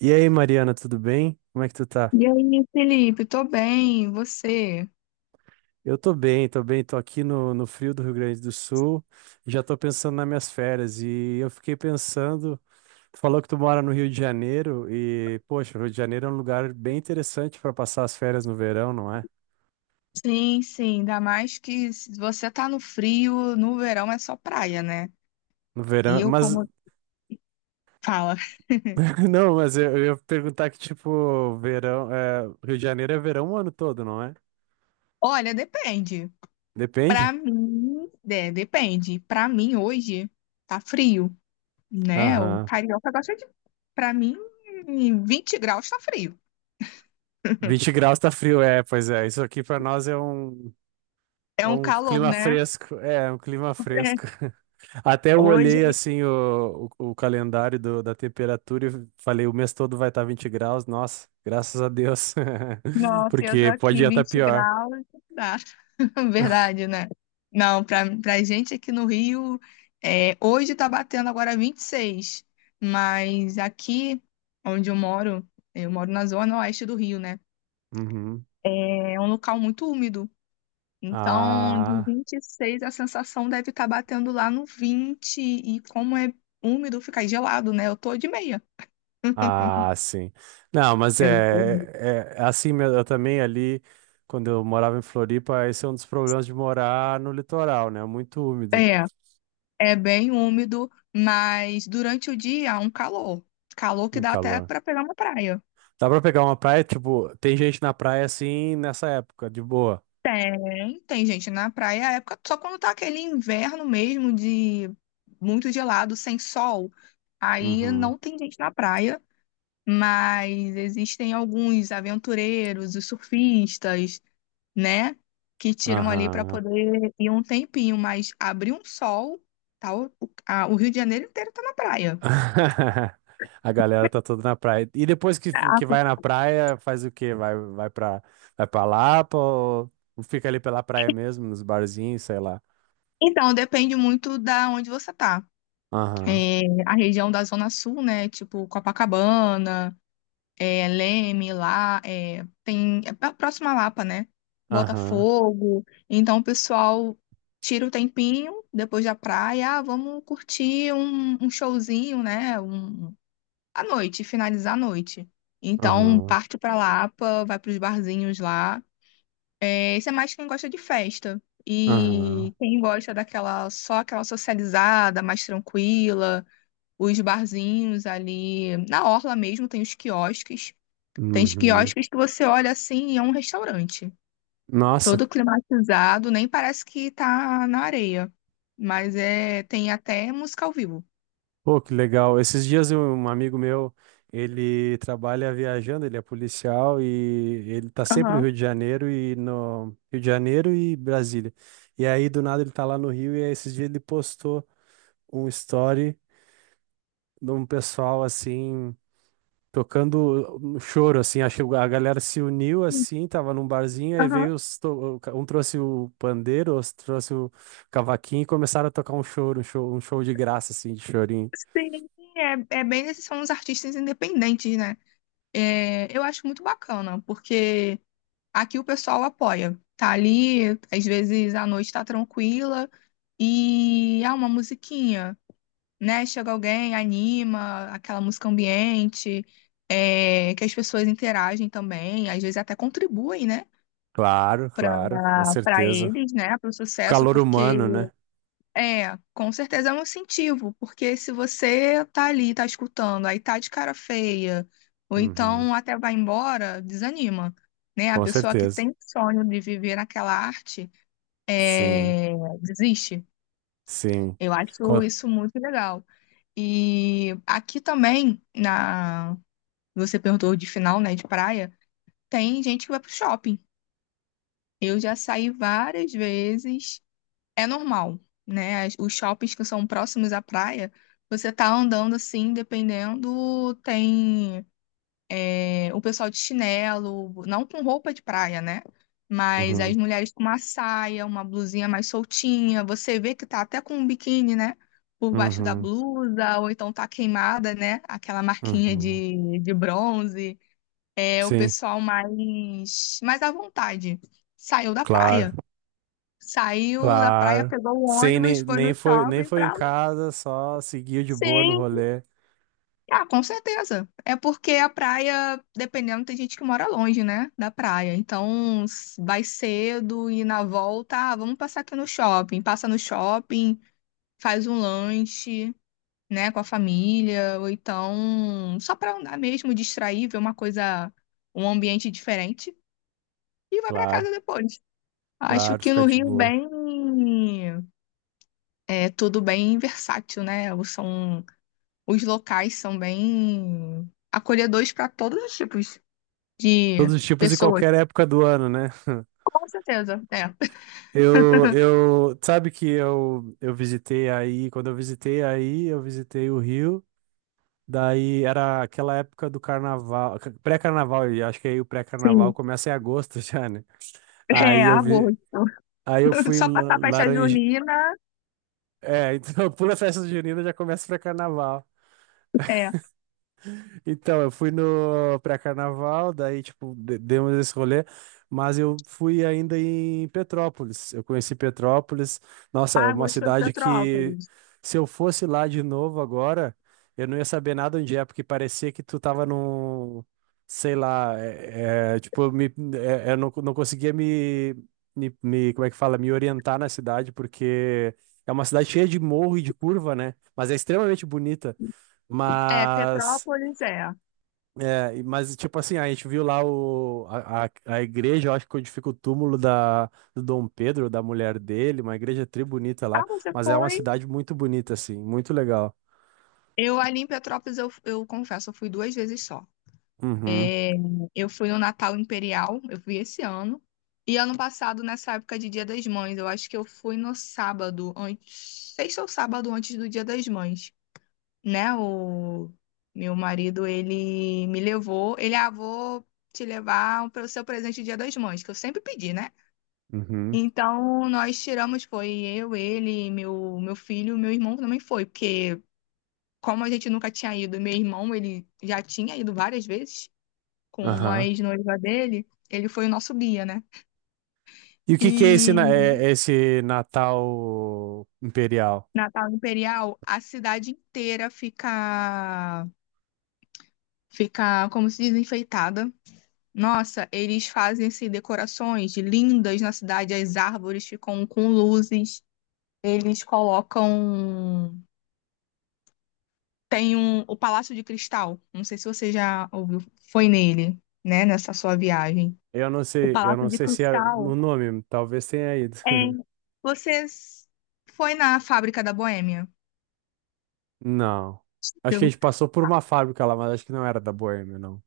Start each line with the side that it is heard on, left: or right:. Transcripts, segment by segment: right: E aí, Mariana, tudo bem? Como é que tu tá?
left: E aí, Felipe, tô bem, e você?
right: Eu tô bem, tô bem, tô aqui no frio do Rio Grande do Sul, já tô pensando nas minhas férias e eu fiquei pensando, tu falou que tu mora no Rio de Janeiro e, poxa, o Rio de Janeiro é um lugar bem interessante para passar as férias no verão, não é?
left: Sim, sim, ainda mais que se você tá no frio, no verão é só praia, né?
right: No
left: E
right: verão,
left: Eu
right: mas,
left: como fala,
right: não, mas eu ia perguntar que, tipo, verão, Rio de Janeiro é verão o ano todo, não é?
left: olha, depende. Pra
right: Depende?
left: mim, é, depende. Pra mim hoje tá frio, né? O
right: Aham.
left: carioca gosta de, pra mim, 20 graus tá frio.
right: 20 graus tá frio, é, pois é, isso aqui para nós é um.
left: É
right: É
left: um
right: um
left: calor,
right: clima
left: né?
right: fresco, é um clima fresco. Até eu
left: Hoje,
right: olhei assim o calendário da temperatura e falei, o mês todo vai estar 20 graus. Nossa, graças a Deus.
left: nossa, eu tô
right: Porque pode
left: aqui
right: estar
left: 20
right: pior.
left: graus, dá. Verdade, né? Não, pra gente aqui no Rio, é, hoje tá batendo agora 26, mas aqui onde eu moro na zona oeste do Rio, né?
right: Uhum.
left: É um local muito úmido. Então, de
right: Ah,
left: 26, a sensação deve estar batendo lá no 20, e como é úmido, fica gelado, né? Eu tô de meia.
right: ah, sim. Não, mas
left: Eu tô-
right: é, é assim mesmo. Eu também ali, quando eu morava em Floripa, esse é um dos problemas de morar no litoral, né? Muito úmido,
left: É, é bem úmido, mas durante o dia, um calor. Calor que
right: um
left: dá até
right: calor.
left: pra pegar uma praia.
right: Dá pra pegar uma praia, tipo, tem gente na praia assim nessa época, de boa.
left: Tem gente na praia, a época, só quando tá aquele inverno mesmo de muito gelado, sem sol, aí
right: Uhum.
left: não tem gente na praia, mas existem alguns aventureiros, os surfistas, né, que tiram ali para
right: Aham.
left: poder ir um tempinho, mas abrir um sol, tá, o Rio de Janeiro inteiro tá na praia.
right: A galera tá toda na praia. E depois que
left: Caraca.
right: vai na praia, faz o quê? Vai pra, vai pra Lapa ou fica ali pela praia mesmo, nos barzinhos, sei lá.
left: Então, depende muito da onde você tá.
right: Aham,
left: É, a região da Zona Sul, né, tipo Copacabana, é, Leme lá, é, tem é próxima à Lapa, né?
right: aham,
left: Botafogo. Então o pessoal tira o tempinho depois da praia, ah, vamos curtir um showzinho, né? À noite, finalizar a noite. Então
right: aham,
left: parte pra Lapa, vai pros barzinhos lá. É, isso é mais quem gosta de festa.
right: aham,
left: E quem gosta daquela só aquela socializada, mais tranquila, os barzinhos ali na orla mesmo tem os quiosques. Tem
right: uhum.
left: quiosques que você olha assim e é um restaurante.
right: Nossa.
left: Todo climatizado, nem parece que tá na areia. Mas é, tem até música ao vivo.
right: Pô, que legal. Esses dias um amigo meu, ele trabalha viajando, ele é policial e ele tá sempre no
left: Aham,
right: Rio de Janeiro e no Rio de Janeiro e Brasília. E aí do nada ele tá lá no Rio e aí, esses dias ele postou um story de um pessoal assim tocando um choro assim, acho que a galera se uniu assim, tava num barzinho aí
left: aham.
right: veio os um trouxe o pandeiro, outro trouxe o cavaquinho e começaram a tocar um choro, um show de graça assim, de chorinho.
left: Sim, é, é bem esses são os artistas independentes, né? É, eu acho muito bacana, porque aqui o pessoal apoia. Tá ali, às vezes a noite tá tranquila e há uma musiquinha. Né? Chega alguém, anima, aquela música ambiente, é, que as pessoas interagem também, às vezes até contribuem, né?
right: Claro, claro, com
left: Para
right: certeza.
left: eles, né? Para o
right: O
left: sucesso,
right: calor
left: porque
right: humano, né?
left: é, com certeza é um incentivo, porque se você tá ali, tá escutando, aí tá de cara feia, ou
right: Uhum,
left: então até vai embora, desanima. Né? A
right: com
left: pessoa que
right: certeza.
left: tem sonho de viver naquela arte
right: Sim,
left: é, desiste.
right: sim.
left: Eu acho
right: Co-
left: isso muito legal. E aqui também, na você perguntou de final, né, de praia, tem gente que vai pro shopping. Eu já saí várias vezes. É normal, né? Os shoppings que são próximos à praia, você tá andando assim, dependendo, tem. É, o pessoal de chinelo, não com roupa de praia, né? Mas as
right: Uhum,
left: mulheres com uma saia, uma blusinha mais soltinha, você vê que tá até com um biquíni, né? Por baixo da
right: uhum,
left: blusa, ou então tá queimada, né? Aquela marquinha
right: uhum.
left: de bronze. É o
right: Sim,
left: pessoal mais à vontade. Saiu da
right: claro,
left: praia. Saiu da praia,
right: claro.
left: pegou o
right: Sim,
left: ônibus, foi no
right: nem
left: shopping
right: foi em
left: pra.
right: casa, só seguiu de boa no
left: Sim.
right: rolê.
left: Ah, com certeza. É porque a praia, dependendo, tem gente que mora longe, né, da praia. Então, vai cedo e na volta, ah, vamos passar aqui no shopping. Passa no shopping, faz um lanche, né, com a família, ou então só pra andar mesmo, distrair, ver uma coisa, um ambiente diferente e vai pra casa
right: Claro,
left: depois. Acho
right: claro,
left: que
right: fica
left: no
right: de
left: Rio
right: boa.
left: bem é tudo bem versátil, né? Os locais são bem acolhedores para todos os tipos. De
right: Todos os tipos e
left: pessoas.
right: qualquer época do ano, né?
left: Com certeza, é.
right: Sabe que eu visitei aí, quando eu visitei aí, eu visitei o Rio. Daí era aquela época do carnaval, pré-carnaval, e acho que aí o pré-carnaval
left: Sim.
right: começa em agosto já, né?
left: É,
right: Aí eu vi,
left: agosto.
right: aí eu fui em
left: Só passar a festa
right: Laranje.
left: junina,
right: É, então pula a festa junina já começa o pré-carnaval.
left: é.
right: Então, eu fui no pré-carnaval, daí, tipo, demos esse rolê, mas eu fui ainda em Petrópolis. Eu conheci Petrópolis. Nossa, é uma
left: Agosto é
right: cidade que,
left: Petrópolis.
right: se eu fosse lá de novo agora, eu não ia saber nada onde é, porque parecia que tu tava num, sei lá, tipo, eu não conseguia como é que fala, me orientar na cidade, porque é uma cidade cheia de morro e de curva, né? Mas é extremamente bonita.
left: É,
right: Mas.
left: Petrópolis é.
right: É, mas tipo assim, a gente viu lá o, a igreja, eu acho que onde fica o túmulo do Dom Pedro, da mulher dele, uma igreja tri bonita
left: Ah,
right: lá,
left: você
right: mas é uma
left: foi?
right: cidade muito bonita, assim, muito legal.
left: Eu ali em Petrópolis, eu confesso, eu fui 2 vezes só.
right: Uhum,
left: É, eu fui no Natal Imperial, eu fui esse ano. E ano passado, nessa época de Dia das Mães, eu acho que eu fui no sábado, antes, sexta ou sábado antes do Dia das Mães. Né, o meu marido, ele me levou, ele, ah, vou te levar para o seu presente de Dia das Mães, que eu sempre pedi, né?
right: uhum,
left: Então, nós tiramos, foi eu, ele, meu filho, meu irmão também foi, porque como a gente nunca tinha ido, meu irmão, ele já tinha ido várias vezes com a
right: aham.
left: ex-noiva dele, ele foi o nosso guia, né?
right: E o que que é esse,
left: E
right: é esse Natal Imperial?
left: Natal Imperial, a cidade inteira fica, como se diz, enfeitada. Nossa, eles fazem assim, decorações lindas na cidade, as árvores ficam com luzes, eles colocam. Tem um, o Palácio de Cristal, não sei se você já ouviu, foi nele, né, nessa sua viagem. O
right: Eu não
left: Palácio de
right: sei se é no
left: Cristal.
right: nome, talvez tenha ido.
left: É. Você foi na fábrica da Boêmia?
right: Não. Acho que a
left: Eu-
right: gente passou por uma fábrica lá, mas acho que não era da Boêmia, não.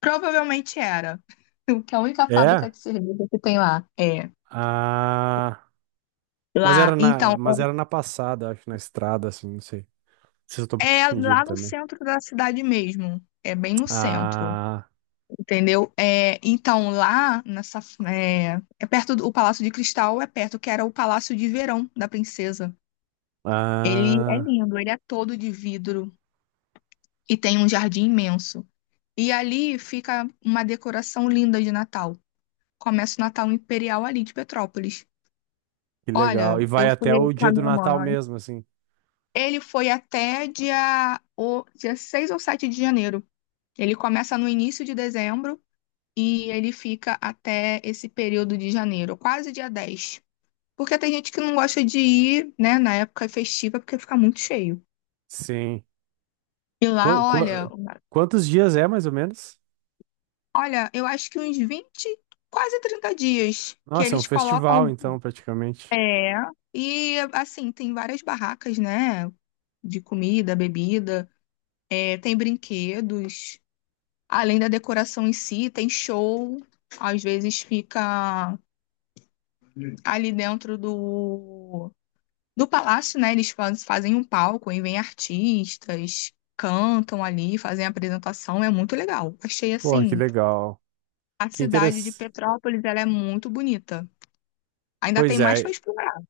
left: Provavelmente era. Que é a única fábrica
right: É?
left: de cerveja que tem lá. É.
right: Ah,
left: Lá, então,
right: mas era na passada, acho, na estrada, assim, não sei. Não sei se eu tô
left: é
right: confundido
left: lá no
right: também.
left: centro da cidade mesmo. É bem no centro.
right: Ah,
left: Entendeu? É, então, lá nessa. É, é perto do o Palácio de Cristal, é perto, que era o Palácio de Verão da Princesa. Ele é
right: ah,
left: lindo, ele é todo de vidro e tem um jardim imenso. E ali fica uma decoração linda de Natal. Começa o Natal Imperial ali de Petrópolis.
right: que legal.
left: Olha,
right: E vai
left: eu
right: até
left: fui
right: o
left: com
right: dia
left: a
right: do
left: minha
right: Natal
left: mãe.
right: mesmo, assim.
left: Ele foi até dia 6 ou 7 de janeiro. Ele começa no início de dezembro e ele fica até esse período de janeiro, quase dia 10. Porque tem gente que não gosta de ir, né, na época festiva, porque fica muito cheio.
right: Sim.
left: E lá,
right: Qua- qua-
left: olha,
right: Quantos dias é, mais ou menos?
left: eu acho que uns 20 quase 30 dias que
right: Nossa, é um
left: eles
right: festival,
left: colocam.
right: então, praticamente.
left: É. E assim, tem várias barracas, né? De comida, bebida, é, tem brinquedos, além da decoração em si, tem show. Às vezes fica ali dentro do palácio, né, eles fazem um palco e vêm artistas, cantam ali, fazem a apresentação, é muito legal. Achei
right: Porra, que
left: assim,
right: legal.
left: a
right: Que
left: cidade de
right: interessante.
left: Petrópolis, ela é muito bonita. Ainda tem
right: Pois
left: mais para
right: é.
left: explorar.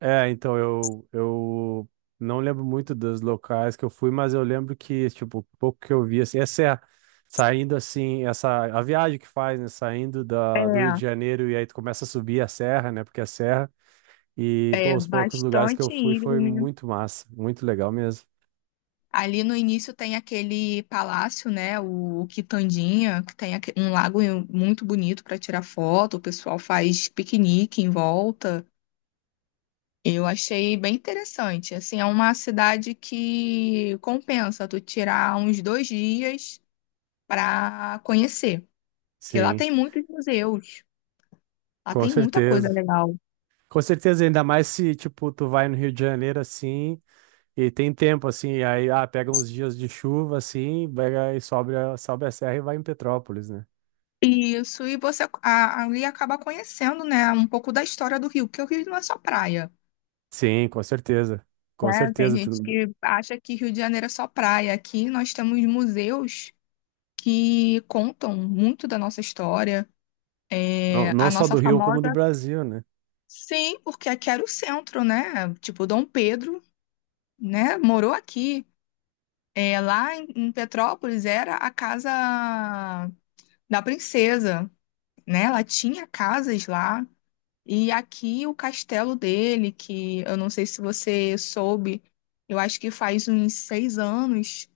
right: É, então eu não lembro muito dos locais que eu fui, mas eu lembro que, tipo, o pouco que eu vi, assim, essa é saindo assim, essa a viagem que faz, né? Saindo do Rio de Janeiro e aí tu começa a subir a serra, né? Porque é serra. E,
left: É,
right: pô,
left: é
right: os poucos lugares que eu
left: bastante
right: fui foi
left: íngreme.
right: muito massa, muito legal mesmo.
left: Ali no início tem aquele palácio, né, o Quitandinha, que tem um lago muito bonito para tirar foto, o pessoal faz piquenique em volta. Eu achei bem interessante. Assim, é uma cidade que compensa tu tirar uns 2 dias para conhecer, porque lá
right: Sim,
left: tem muitos museus, lá
right: com
left: tem muita coisa
right: certeza.
left: legal.
right: Com certeza, ainda mais se, tipo, tu vai no Rio de Janeiro assim e tem tempo, assim, aí, ah, pega uns dias de chuva, assim, pega e sobe, sobe a serra e vai em Petrópolis, né?
left: Isso, e você ali acaba conhecendo, né, um pouco da história do Rio, porque o Rio não é só praia,
right: Sim, com certeza. Com
left: né? Tem
right: certeza.
left: gente que acha que Rio de Janeiro é só praia. Aqui nós temos museus que contam muito da nossa história,
right: Não,
left: é,
right: não
left: a
right: só
left: nossa
right: do Rio, como do
left: famosa.
right: Brasil, né?
left: Sim, porque aqui era o centro, né? Tipo, Dom Pedro, né? Morou aqui. É, lá em Petrópolis era a casa da princesa, né? Ela tinha casas lá. E aqui o castelo dele, que eu não sei se você soube, eu acho que faz uns 6 anos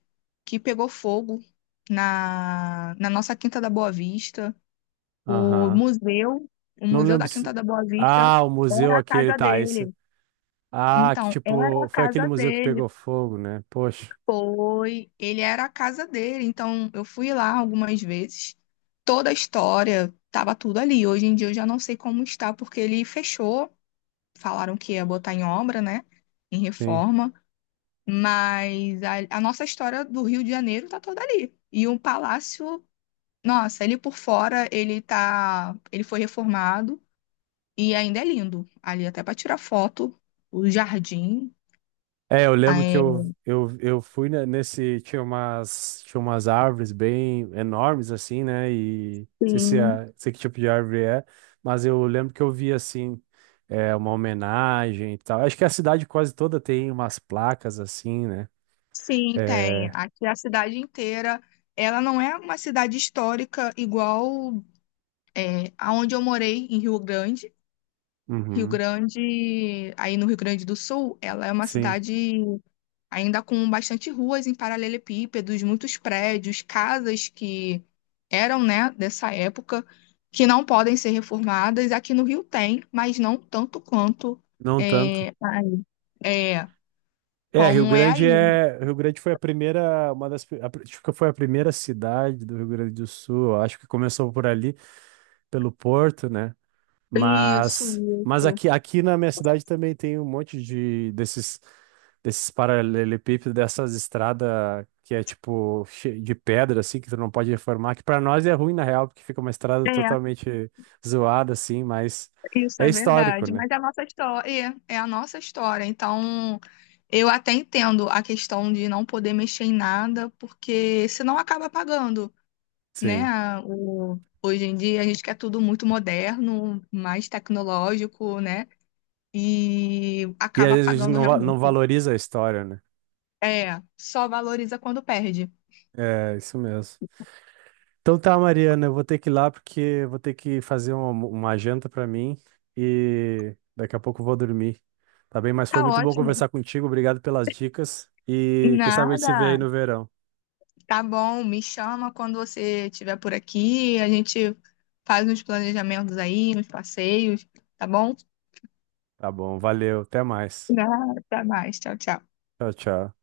left: que pegou fogo na nossa Quinta da Boa Vista. O
right: Aham.
left: museu, o
right: Não
left: museu
right: lembro
left: da Quinta
right: se.
left: da Boa Vista
right: Ah, o museu
left: era a
right: aquele,
left: casa
right: tá, esse.
left: dele.
right: Ah, que
left: Então, era
right: tipo,
left: a
right: foi aquele
left: casa
right: museu que
left: dele,
right: pegou fogo, né? Poxa,
left: foi, ele era a casa dele. Então, eu fui lá algumas vezes. Toda a história tava tudo ali. Hoje em dia eu já não sei como está, porque ele fechou. Falaram que ia botar em obra, né? Em
right: sim.
left: reforma. Mas a nossa história do Rio de Janeiro tá toda ali. E o palácio, nossa, ele por fora, ele tá, ele foi reformado e ainda é lindo. Ali até para tirar foto, o jardim,
right: É, eu lembro que
left: é.
right: eu fui nesse. Tinha umas árvores bem enormes, assim, né? E não sei se
left: Sim.
right: é, sei que tipo de árvore é, mas eu lembro que eu vi assim. É uma homenagem e tal. Acho que a cidade quase toda tem umas placas assim, né?
left: Sim, tem.
right: É,
left: Aqui a cidade inteira, ela não é uma cidade histórica igual é, aonde eu morei em Rio Grande. Rio
right: uhum,
left: Grande, aí no Rio Grande do Sul, ela é uma
right: sim,
left: cidade ainda com bastante ruas em paralelepípedos, muitos prédios, casas que eram, né, dessa época, que não podem ser reformadas. Aqui no Rio tem, mas não tanto quanto
right: não tanto.
left: é, aí. É,
right: É,
left: como é aí.
right: Rio Grande foi a primeira, uma das, a, pri- acho que foi a primeira cidade do Rio Grande do Sul. Eu acho que começou por ali, pelo Porto, né?
left: Isso,
right: Mas
left: isso.
right: aqui na minha cidade também tem um monte de desses, paralelepípedos, dessas estradas que é tipo de pedra assim, que tu não pode reformar. Que para nós é ruim na real, porque fica uma estrada
left: É.
right: totalmente zoada assim, mas
left: Isso
right: é
left: é
right: histórico,
left: verdade,
right: né?
left: mas é a nossa história, é a nossa história. Então, eu até entendo a questão de não poder mexer em nada, porque senão acaba pagando, né?
right: Sim.
left: Hoje em dia a gente quer tudo muito moderno, mais tecnológico, né? E
right: E às
left: acaba
right: vezes a gente
left: pagando
right: não
left: realmente.
right: valoriza a história, né?
left: É, só valoriza quando perde.
right: É, isso mesmo. Então tá, Mariana, eu vou ter que ir lá porque eu vou ter que fazer uma janta pra mim e daqui a pouco eu vou dormir. Tá bem? Mas foi
left: Tá
right: muito bom
left: ótimo.
right: conversar contigo. Obrigado pelas dicas e quem sabe a gente se vê aí
left: Nada.
right: no verão.
left: Tá bom, me chama quando você estiver por aqui, a gente faz uns planejamentos aí, uns passeios, tá bom?
right: Tá bom, valeu, até mais.
left: Nada, até mais, tchau, tchau.
right: Tchau, tchau.